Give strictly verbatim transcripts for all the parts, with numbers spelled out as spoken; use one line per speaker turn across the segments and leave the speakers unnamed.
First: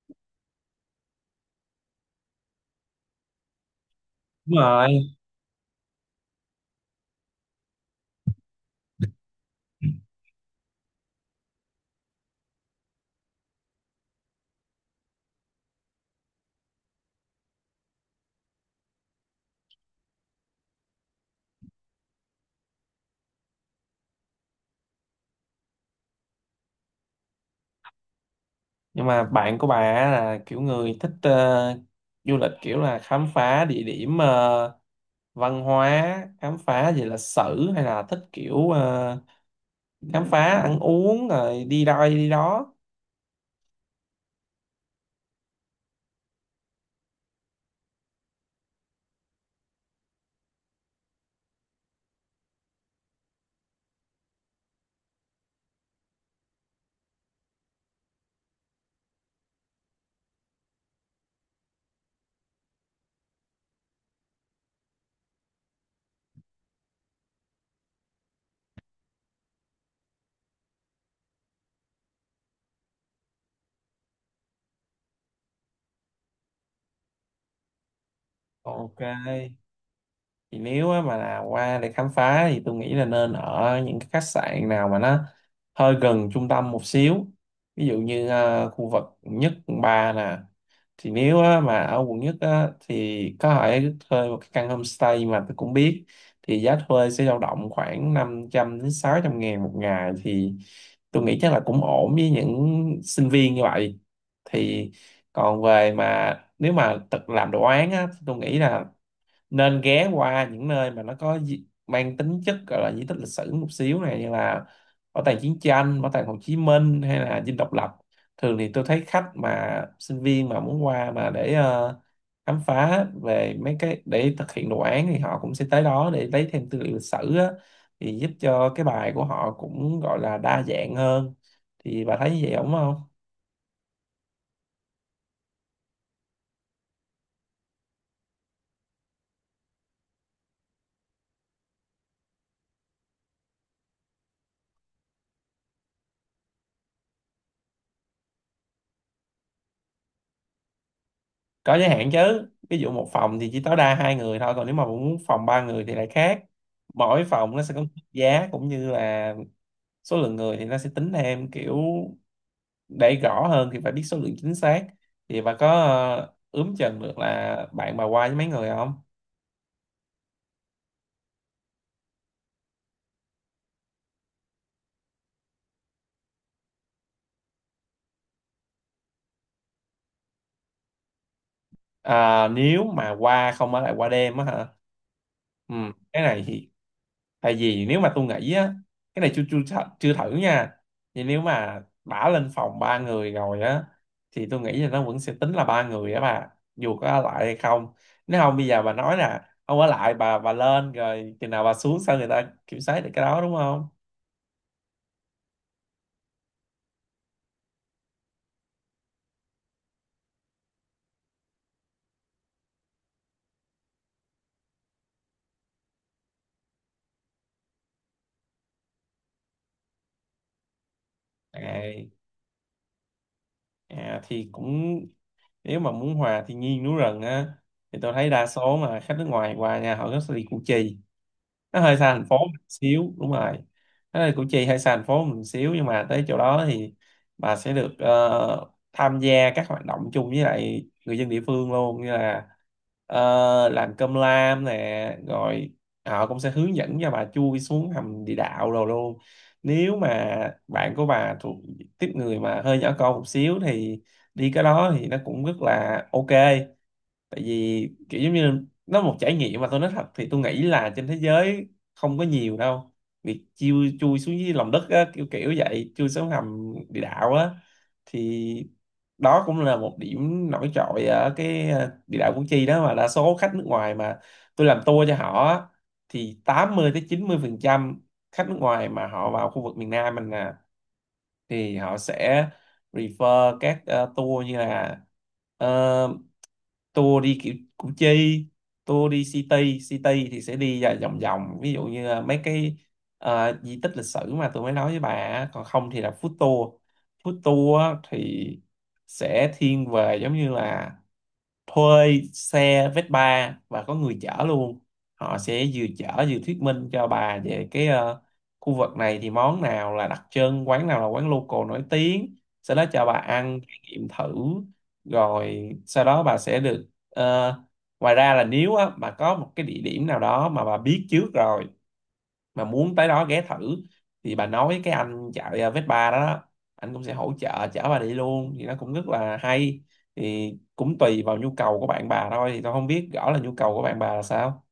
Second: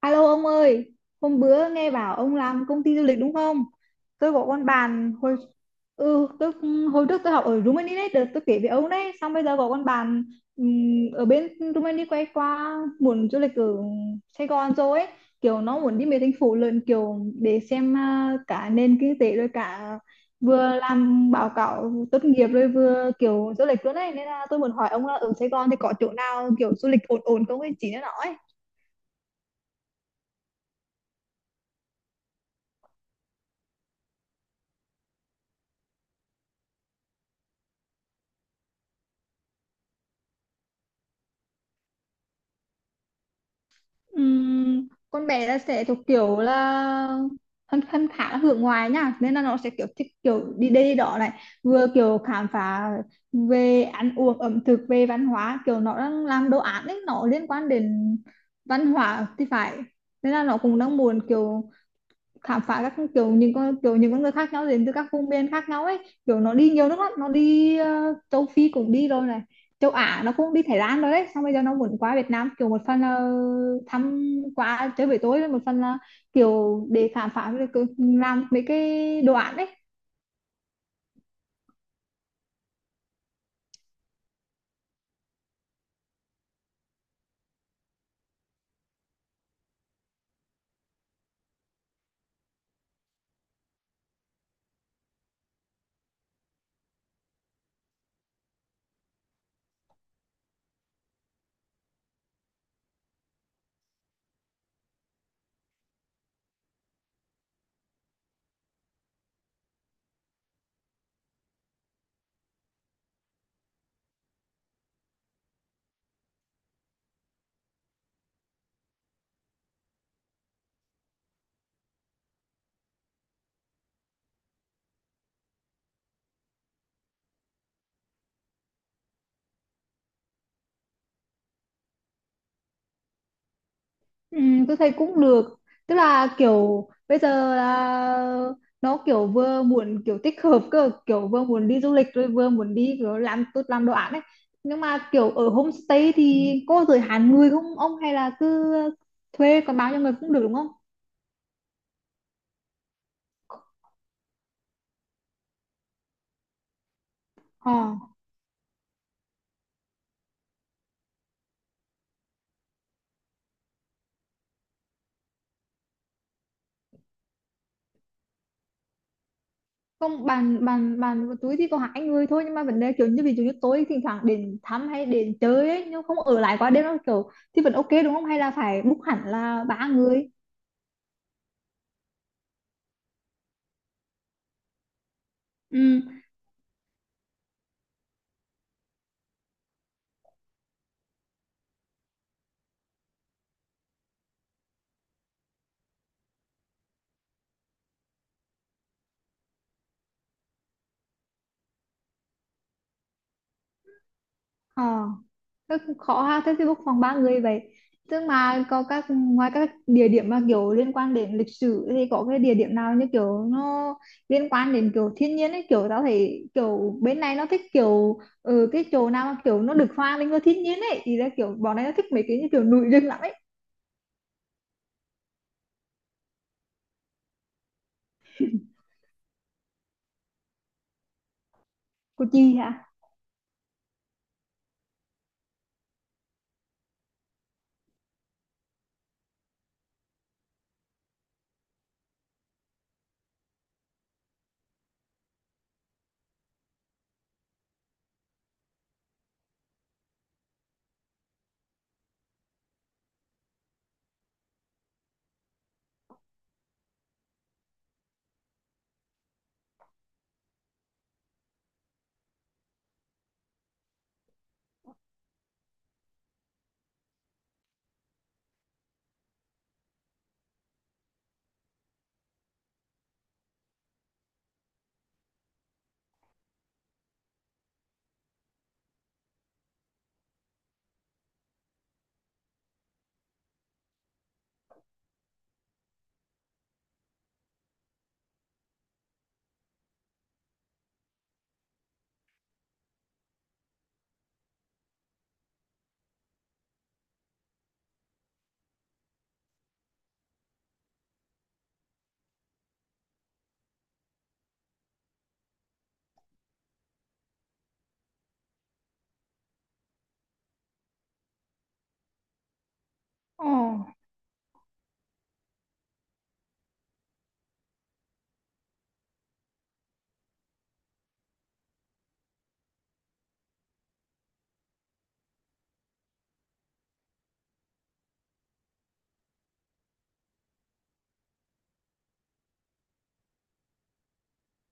Alo ông ơi, hôm bữa nghe bảo ông làm công ty du lịch đúng không? Tôi có
Đúng
con
rồi,
bạn hồi ừ, tôi hồi trước tôi học ở Rumani đấy, đợt tôi kể với ông đấy, xong bây giờ có con bạn ừm, ở bên Rumani quay qua muốn du lịch ở Sài Gòn rồi ấy, kiểu nó muốn đi mấy thành phố lớn kiểu để xem à, cả nền kinh tế rồi cả vừa làm báo cáo tốt nghiệp rồi vừa kiểu du lịch luôn đấy, nên là tôi muốn hỏi ông là ở Sài Gòn thì có chỗ nào kiểu du lịch ổn ổn không ấy chỉ cho nó ấy.
nhưng mà bạn của bà á là kiểu người thích ờ, du lịch kiểu là khám phá địa điểm ờ, văn hóa, khám phá về lịch sử hay là thích kiểu ờ, khám phá ăn uống rồi đi đây đi đó.
Ừm, con bé là sẽ thuộc kiểu là thân thân khá là hướng ngoại nha, nên là nó sẽ kiểu thích kiểu đi đây đi đó này, vừa kiểu khám phá về ăn uống ẩm thực về văn hóa, kiểu nó đang làm đồ án ấy, nó liên quan đến văn hóa thì phải, nên là nó cũng đang muốn kiểu khám phá các kiểu những con kiểu những con người khác nhau đến từ các vùng miền khác nhau ấy, kiểu nó đi nhiều nước lắm, nó đi ờ, châu Phi cũng đi rồi này, châu Á nó cũng đi Thái Lan rồi đấy, xong bây giờ nó muốn qua Việt Nam kiểu một phần là thăm qua chơi với tôi, một phần là kiểu để khám phá được cái- làm mấy
Ok.
cái đồ án đấy.
Thì nếu á mà là qua để khám phá thì tôi nghĩ là nên ở những cái khách sạn nào mà nó hơi gần trung tâm một xíu, ví dụ như ờ, khu vực quận nhất quận ba nè. Thì nếu á, mà ở quận nhất á, thì có thể thuê một cái căn homestay mà tôi cũng biết, thì giá thuê sẽ dao động khoảng năm trăm đến sáu trăm ngàn một ngày, thì tôi nghĩ chắc là cũng ổn với những sinh viên như vậy thì. Còn về mà nếu mà tự làm đồ án á, thì tôi nghĩ là nên ghé qua những nơi mà nó có di- mang tính chất gọi là di tích lịch sử một xíu này, như là bảo tàng chiến tranh, bảo tàng Hồ Chí Minh hay là Dinh Độc Lập. Thường thì tôi thấy khách mà sinh viên mà muốn qua mà để ờ, khám phá về mấy cái để thực hiện đồ án thì họ cũng sẽ tới đó để lấy thêm tư liệu lịch sử á, thì giúp cho cái bài của họ cũng gọi là đa dạng hơn. Thì bà thấy như vậy đúng không?
Ừ, tôi thấy cũng được, tức là kiểu bây giờ là nó kiểu vừa muốn kiểu tích hợp cơ, kiểu vừa muốn đi du lịch rồi vừa muốn đi kiểu làm tốt làm đồ án ấy, nhưng mà kiểu ở homestay thì có giới hạn người không ông, hay là cứ thuê còn bao nhiêu người cũng được đúng không?
Có giới hạn chứ, ví dụ một phòng thì chỉ tối đa hai người thôi, còn nếu mà muốn phòng ba người thì lại khác. Mỗi phòng nó
ờ
sẽ có mức giá cũng như là số lượng người thì nó sẽ tính thêm kiểu, để rõ hơn thì phải biết số lượng chính xác. Thì bà có ờ, ướm chừng được là bạn bà qua với mấy người không?
không bàn bàn bàn với túi thì có hai người thôi, nhưng mà vấn đề kiểu như ví dụ như tối thỉnh thoảng đến thăm hay đến chơi ấy nhưng không ở lại quá đêm nó kiểu thì vẫn ok đúng không, hay là phải book hẳn là ba người?
À, nếu mà qua không ở lại qua đêm á hả, ừ,
Ừ.
cái này thì, tại vì nếu mà tôi nghĩ á, cái này chưa chưa thử- chưa thử nha. Thì nếu mà đã lên phòng ba người rồi á thì tôi nghĩ là nó vẫn sẽ tính là ba người á bà, dù có ở lại hay không. Nếu không bây giờ bà nói nè, không ở lại bà bà lên rồi chừng nào bà xuống sao người ta kiểm soát được cái đó, đúng không?
ờ Rất khó ha, thế thì book phòng ba người vậy. Tức mà có các, ngoài các địa điểm mà kiểu liên quan đến lịch sử thì có cái địa điểm nào như kiểu nó liên quan đến kiểu thiên nhiên ấy, kiểu tao thấy kiểu bên này nó thích kiểu ừ, cái chỗ nào mà kiểu nó được hòa mình với thiên nhiên ấy, thì là kiểu bọn này nó thích
Đấy.
mấy cái như kiểu núi rừng lắm ấy.
À, thì cũng, nếu mà muốn hòa thiên nhiên núi rừng á thì tôi thấy đa số mà khách nước ngoài qua nhà họ rất sẽ đi Củ Chi, nó hơi xa
Của
thành phố một
chị hả?
xíu, đúng rồi. Nó là Củ Chi hơi xa thành phố một xíu nhưng mà tới chỗ đó thì bà sẽ được ờ, tham gia các hoạt động chung với lại người dân địa phương luôn, như là ờ, làm cơm lam nè, rồi họ cũng sẽ hướng dẫn cho bà chui xuống hầm địa đạo rồi luôn. Nếu mà bạn của bà thuộc tiếp người mà hơi nhỏ con một xíu thì đi cái đó thì nó cũng rất là ok. Tại vì kiểu giống như là nó một trải nghiệm mà tôi nói thật thì tôi nghĩ là trên thế giới không có nhiều đâu, việc chui chui xuống dưới lòng đất á, kiểu kiểu vậy, chui xuống hầm địa đạo á. Thì đó cũng là một điểm nổi trội ở cái ờ, địa đạo Củ Chi đó, mà đa số khách nước ngoài mà tôi làm tour cho họ á, thì tám mươi tới chín mươi phần trăm khách nước ngoài mà họ vào khu vực miền Nam mình nè thì họ sẽ refer các ờ, tour, như là ờ, tour đi kiểu Củ Chi, tour đi City City thì sẽ đi ra vòng vòng, ví dụ như là mấy cái ờ, di tích lịch sử mà tôi mới nói với bà á. Còn không thì là food tour. Food tour á thì sẽ thiên về giống như là thuê xe Vespa và có người chở luôn, họ sẽ vừa chở vừa thuyết minh cho bà về cái ờ, khu vực này thì món nào là đặc trưng, quán nào là quán local nổi tiếng, sau đó cho bà
Ồ.
ăn trải nghiệm thử. Rồi sau đó bà sẽ được ờ, ngoài ra là nếu á, bà có một cái địa điểm nào đó mà bà biết trước rồi mà muốn tới đó ghé thử, thì bà nói cái anh chạy à, Vespa đó, đó anh cũng sẽ hỗ trợ chở bà đi luôn thì nó cũng rất là hay. Thì cũng tùy vào nhu cầu của bạn bà thôi, thì tôi không biết rõ là nhu cầu của bạn bà là sao.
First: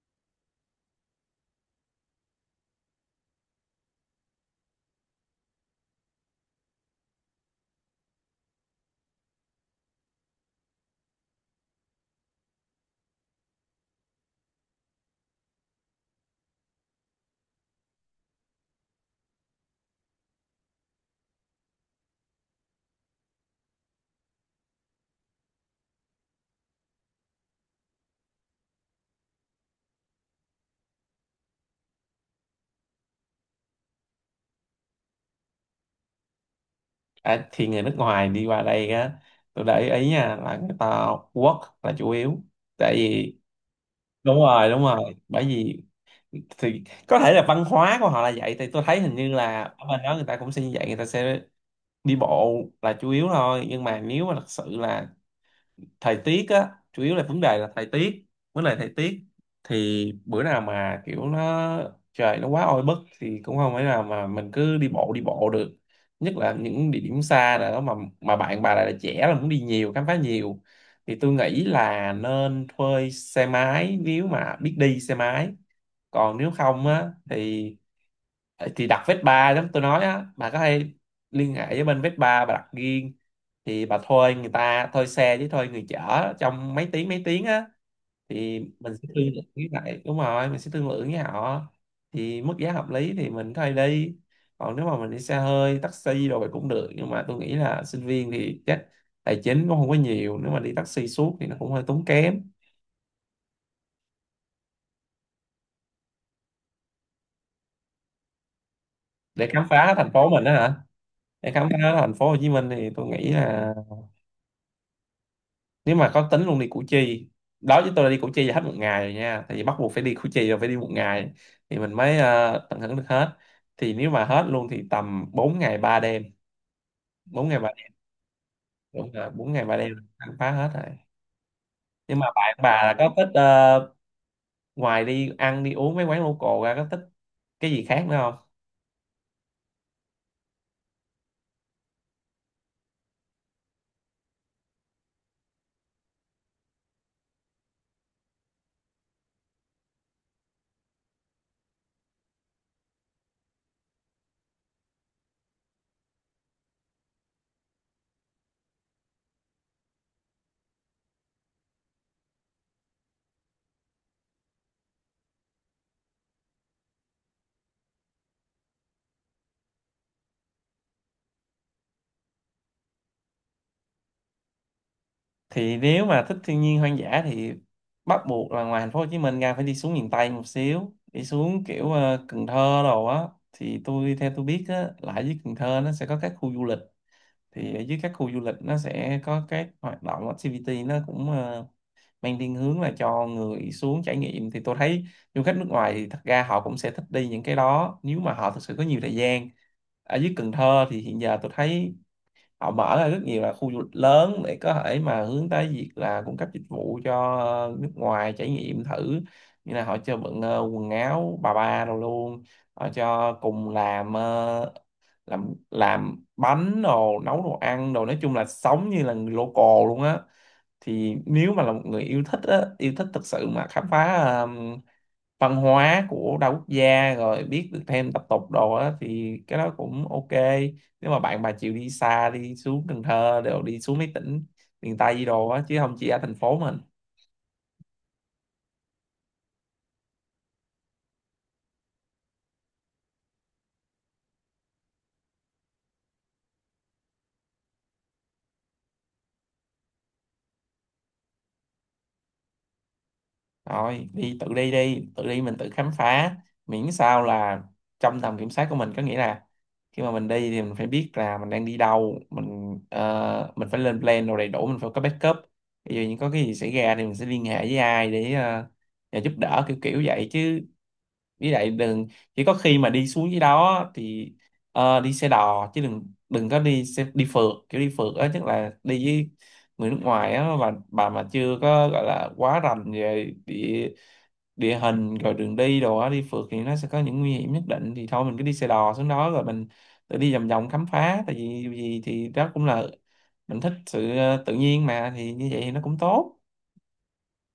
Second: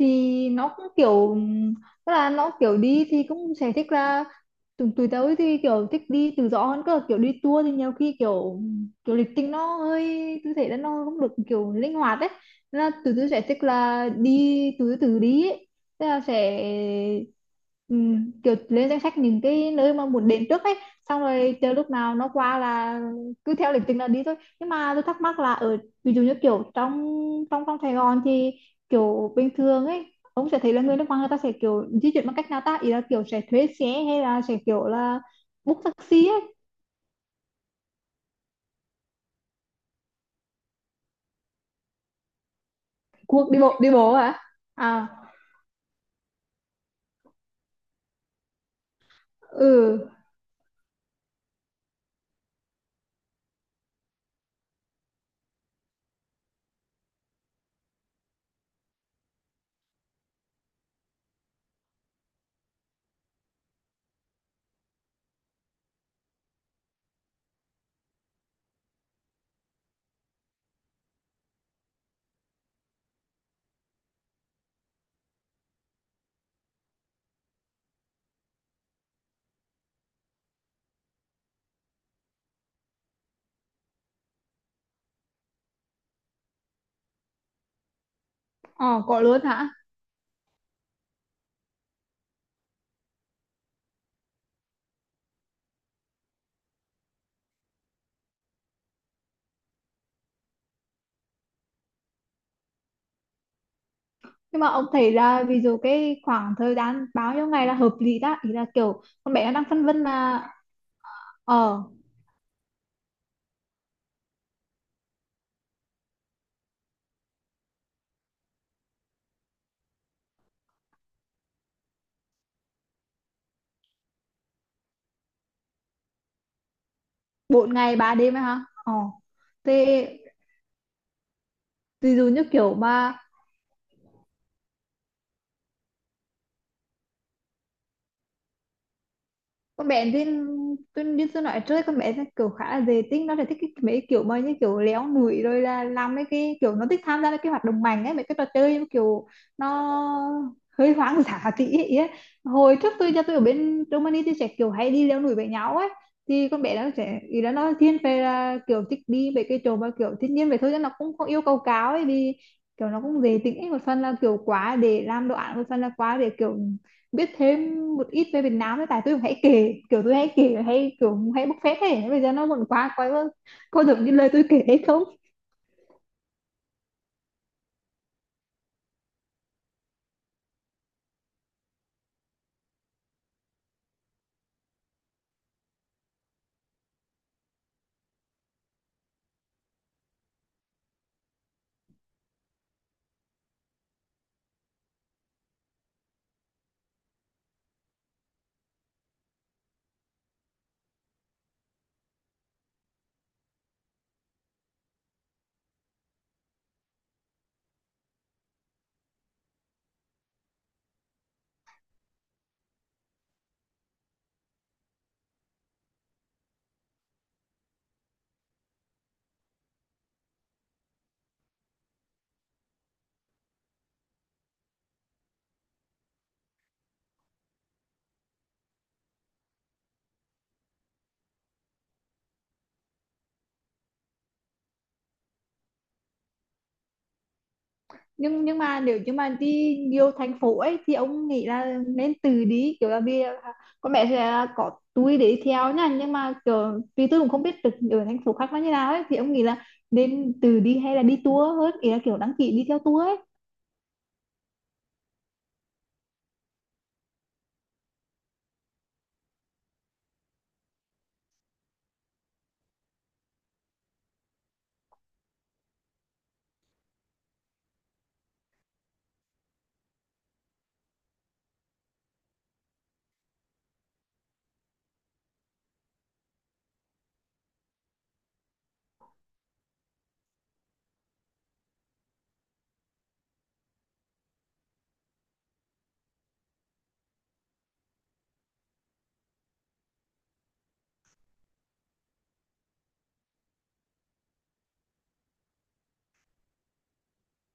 Thì nó cũng kiểu, tức là nó kiểu đi thì cũng sẽ thích là tụi tụi tớ thì kiểu thích đi tự do hơn cơ, kiểu đi tour thì nhiều khi kiểu kiểu lịch trình nó hơi, tôi thấy là nó không được kiểu linh hoạt ấy. Nên là tụi tôi sẽ thích là đi tụi tôi tự đi ấy. Tức là sẽ ừm, kiểu lên danh sách những cái nơi mà muốn đến trước ấy, xong rồi chờ lúc nào nó qua là cứ theo lịch trình là đi thôi. Nhưng mà tôi thắc mắc là ở, ví dụ như kiểu trong trong trong Sài Gòn thì kiểu bình thường ấy ông sẽ thấy là người nước ngoài người ta sẽ kiểu di chuyển bằng cách nào ta, ý là kiểu sẽ thuê xe hay là sẽ kiểu là book taxi ấy?
À, thì người nước ngoài đi qua đây á, tôi để ý nha là người ta work là chủ yếu, tại vì
Cuộc đi bộ đi bộ
đúng
hả?
rồi, đúng
À.
rồi, bởi vì, thì có thể là văn hóa của họ là vậy, thì tôi thấy hình như là ở
Ừ.
bên đó người ta cũng sẽ như vậy, người ta sẽ đi bộ là chủ yếu thôi. Nhưng mà nếu mà thật sự là thời tiết á, chủ yếu là vấn đề là thời tiết, vấn đề thời tiết, thì bữa nào mà kiểu nó trời nó quá oi bức thì cũng không phải nào mà mình cứ đi bộ đi bộ được, nhất là những địa điểm xa nào đó mà mà bạn bà lại là trẻ là muốn đi nhiều khám phá nhiều, thì tôi nghĩ là nên thuê xe máy nếu mà biết đi xe máy. Còn nếu không á thì thì đặt Vespa giống tôi nói á, bà có thể liên hệ với bên Vespa bà đặt riêng. Thì bà thuê người ta, thuê xe với thuê người chở trong mấy tiếng mấy tiếng á thì mình
Ờ.
sẽ
Có
thương lượng
luôn
với
hả?
lại, đúng rồi, mình sẽ thương lượng với họ, thì mức giá hợp lý thì mình thuê đi. Còn nếu mà mình đi xe hơi taxi rồi vậy cũng được, nhưng mà tôi nghĩ là sinh viên thì chắc tài chính cũng không có nhiều, nếu mà đi taxi suốt thì nó cũng hơi tốn kém.
Nhưng mà ông thấy là ví dụ cái khoảng thời gian bao nhiêu ngày là hợp lý ta, ý là kiểu con bé
Để
nó đang
khám
phân
phá
vân
thành phố
là.
mình đó hả, để khám phá
Ờ.
thành phố Hồ Chí Minh thì tôi nghĩ là nếu mà có tính luôn đi Củ Chi, đó chứ tôi đã đi Củ Chi là hết một ngày rồi nha, tại vì bắt buộc phải đi Củ Chi rồi phải đi một ngày thì mình mới ờ, tận hưởng được hết. Thì nếu mà hết luôn thì tầm bốn ngày ba đêm, bốn ngày ba
bốn
đêm
ngày ba đêm ấy hả? Ờ.
đúng rồi, bốn ngày ba đêm.
Thế
Ăn phá hết rồi.
ví
Nhưng mà
dụ như
bạn bà
kiểu
là có
mà
thích ờ, ngoài đi ăn đi uống mấy quán local ra, có thích cái gì khác nữa?
con bé Duyên, tôi Duyên tôi nói trước, con bé nó kiểu khá là dễ tính, nó là thích cái, mấy cái kiểu mà như kiểu léo nụi, rồi là làm mấy cái kiểu nó thích tham gia mấy cái hoạt động mạnh ấy, mấy cái trò chơi kiểu nó hơi hoang dã tí ấy. Ấy. Hồi trước tôi cho tôi ở bên Germany tôi sẽ kiểu hay đi leo núi với nhau ấy, thì con bé nó sẽ, ý là nó thiên về là kiểu thích đi về cái chỗ mà kiểu thiên nhiên vậy thôi chứ nó cũng không yêu cầu cao ấy, vì kiểu nó cũng dễ tính ấy, một phần là kiểu quá để làm đồ án, một phần là quá để kiểu biết thêm một ít về Việt Nam, với tại tôi hãy kể kiểu tôi hãy kể hay kiểu hãy bốc phét, thế bây giờ nó vẫn quá quá có được như lời tôi kể hay không.
Thì nếu mà thích thiên nhiên hoang dã thì bắt buộc là ngoài thành phố Hồ Chí Minh ra phải đi xuống miền Tây một xíu, đi xuống kiểu ờ, Cần Thơ đồ á. Thì tôi theo tôi biết á là ở dưới Cần Thơ nó sẽ có các khu du lịch, thì ở dưới các khu du lịch nó sẽ có các hoạt động activity, nó cũng ờ, mang thiên hướng là cho người xuống trải nghiệm. Thì tôi thấy du khách nước ngoài thì thật ra họ cũng sẽ thích đi những cái đó nếu mà họ thực sự có nhiều thời gian. Ở dưới Cần Thơ thì hiện giờ tôi thấy họ mở ra rất nhiều là khu du lịch lớn để có thể mà hướng tới việc là cung cấp dịch vụ cho ờ, nước ngoài trải nghiệm thử, như là họ cho bận ờ, quần áo bà ba đồ luôn, họ cho cùng làm ờ, làm làm bánh đồ, nấu đồ ăn đồ, nói chung là sống như là người local luôn á. Thì nếu mà là một người yêu thích á, yêu thích thật sự mà khám phá văn hóa của đa quốc gia rồi biết được thêm tập tục đồ á thì cái đó cũng ok. Nếu mà bạn bà chịu đi xa đi xuống Cần Thơ đều đi xuống mấy tỉnh miền Tây gì đồ á chứ không chỉ ở thành phố mình.
Nhưng nhưng mà nếu như mà đi nhiều thành phố ấy thì ông nghĩ là nên từ đi kiểu, là vì con bé sẽ có túi để theo nha, nhưng mà kiểu vì tôi cũng không biết được ở thành phố khác nó như nào ấy, thì ông nghĩ là nên từ đi hay là đi tour hơn, ý là kiểu đăng ký đi theo tour ấy?
Rồi đi tự đi đi tự đi mình tự khám phá, miễn sao là trong tầm kiểm soát của mình, có nghĩa là khi mà mình đi thì mình phải biết là mình đang đi đâu, mình ờ, mình phải lên plan đồ đầy đủ, mình phải có backup, ví dụ như có cái gì xảy ra thì mình sẽ liên hệ với ai để ờ, nhờ giúp đỡ, kiểu kiểu vậy chứ. Với lại đừng, chỉ có khi mà đi xuống dưới đó thì ờ, đi xe đò chứ đừng đừng có đi xe đi phượt, kiểu đi phượt á tức là đi với người nước ngoài á, và bà mà chưa có gọi là quá rành về địa địa hình rồi đường đi đồ á, đi phượt thì nó sẽ có những nguy hiểm nhất định, thì thôi mình cứ đi xe đò xuống đó rồi mình tự đi vòng vòng khám phá, tại vì gì thì đó cũng là mình thích sự ờ, tự nhiên mà, thì như vậy thì nó cũng tốt.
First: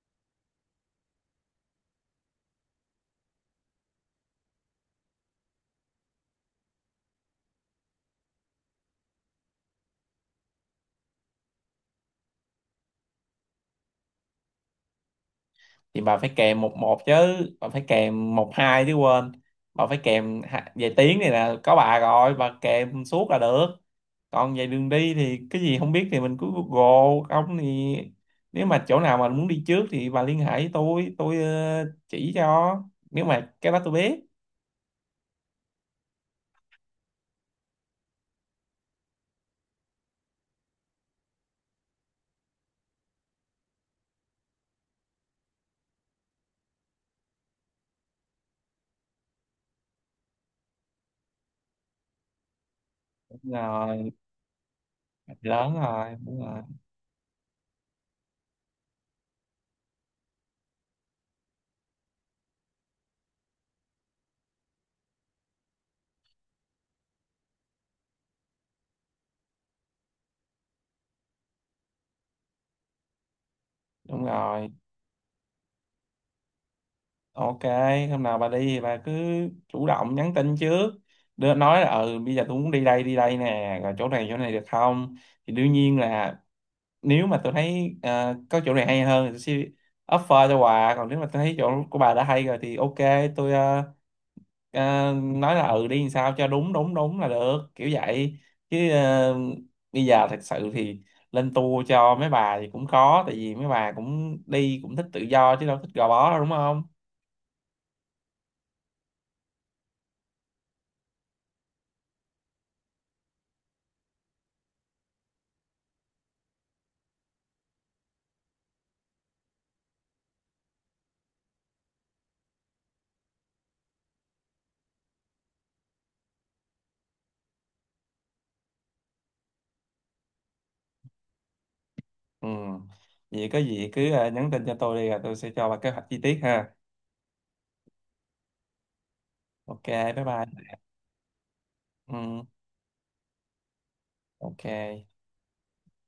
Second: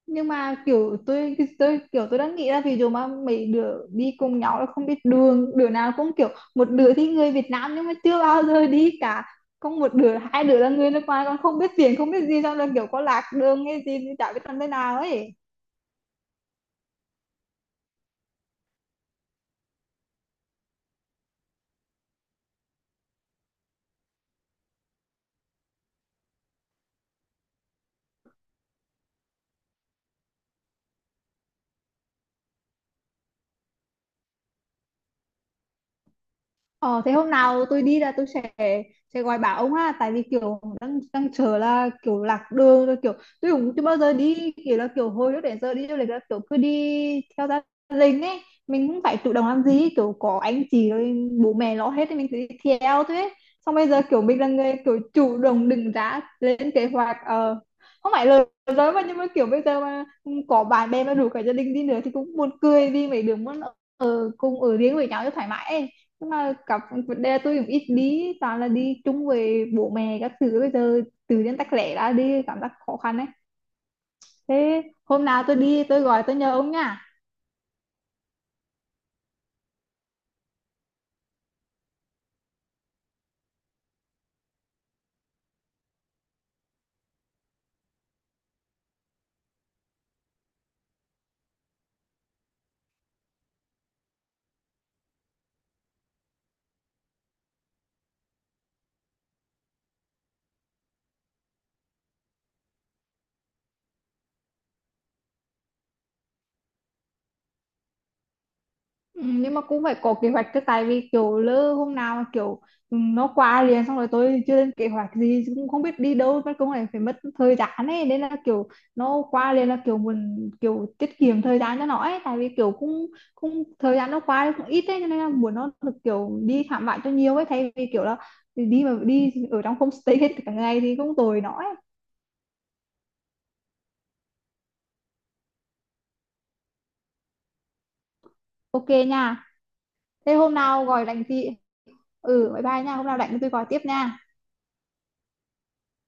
Nhưng mà kiểu tôi tôi kiểu tôi đang nghĩ là ví dụ mà mấy đứa đi cùng nhau là không biết đường, đứa nào cũng kiểu, một đứa thì người Việt Nam nhưng mà chưa bao giờ đi cả, không một đứa hai đứa là người nước ngoài còn không biết tiền không biết gì, xong rồi kiểu có lạc đường hay gì thì chả biết làm thế nào ấy.
Thì bà phải kèm một một chứ, bà phải kèm một hai chứ quên, bà phải kèm hạ- về tiếng này là có bà rồi bà kèm suốt là được. Còn về đường đi thì cái gì không biết thì mình cứ Google, không thì nếu mà chỗ nào mà muốn đi trước thì bà liên hệ với tôi tôi ờ, chỉ cho nếu mà cái đó tôi biết.
Ờ, thế hôm nào tôi đi là tôi sẽ sẽ gọi bảo ông ha, tại vì kiểu đang đang chờ là kiểu lạc đường rồi kiểu, tôi cũng chưa bao giờ đi kiểu, là kiểu hồi lúc đến giờ đi du lịch là kiểu cứ đi theo gia đình ấy, mình cũng phải chủ động làm gì, kiểu có anh chị rồi bố mẹ lo hết thì mình cứ đi theo thôi ấy.
Đúng
Xong bây giờ
rồi.
kiểu mình là người kiểu chủ động
Lớn
định
rồi,
ra
đúng rồi,
lên kế hoạch, ờ không phải lời nói mà, nhưng mà kiểu bây giờ mà có bạn bè mà rủ cả gia đình đi nữa thì cũng buồn cười, đi mấy đứa muốn ở cùng ở riêng với nhau cho thoải mái ấy, nhưng mà cặp vấn đề là tôi cũng ít đi, toàn là đi chung với bố mẹ các thứ, bây giờ tự nhiên tách lẻ ra đi cảm giác khó khăn ấy.
đúng rồi.
Thế hôm nào tôi đi tôi gọi tôi nhờ ông nha.
Ok, hôm nào bà đi thì bà cứ chủ động nhắn tin trước. Đưa nói là ừ bây giờ tôi muốn đi đây đi đây nè, rồi chỗ này chỗ này được không? Thì đương nhiên là nếu mà tôi thấy ờ, có chỗ này hay hơn thì tôi sẽ offer cho bà, còn nếu mà tôi thấy chỗ của bà đã hay rồi thì ok, tôi ờ, ờ, nói là ừ đi làm sao cho đúng đúng đúng là được, kiểu vậy. Chứ ờ, bây giờ thật sự thì lên tour cho mấy bà thì cũng khó, tại vì mấy bà cũng đi cũng thích tự do chứ đâu thích gò bó đâu, đúng không?
Ừ, nhưng mà cũng phải có kế hoạch chứ, tại vì kiểu lỡ hôm nào mà kiểu nó qua liền xong rồi tôi chưa lên kế hoạch gì cũng không biết đi đâu mất, cũng lại phải mất thời gian ấy, nên là kiểu nó qua liền là kiểu mình kiểu tiết kiệm thời gian cho nó ấy, tại vì kiểu cũng cũng thời gian nó qua thì cũng ít ấy, cho nên là muốn nó được kiểu đi khám phá cho nhiều ấy, thay vì kiểu là đi mà đi ở trong homestay hết cả ngày thì cũng tồi nó ấy.
Ừ. Vậy có gì cứ à, nhắn tin cho tôi đi rồi tôi sẽ cho bà kế hoạch chi tiết ha.
Ok nha.
Ok, bye
Thế hôm
bye.
nào gọi đánh chị,
Ừ.
ừ, bye bye nha, hôm nào đánh tôi gọi tiếp nha.
Ok.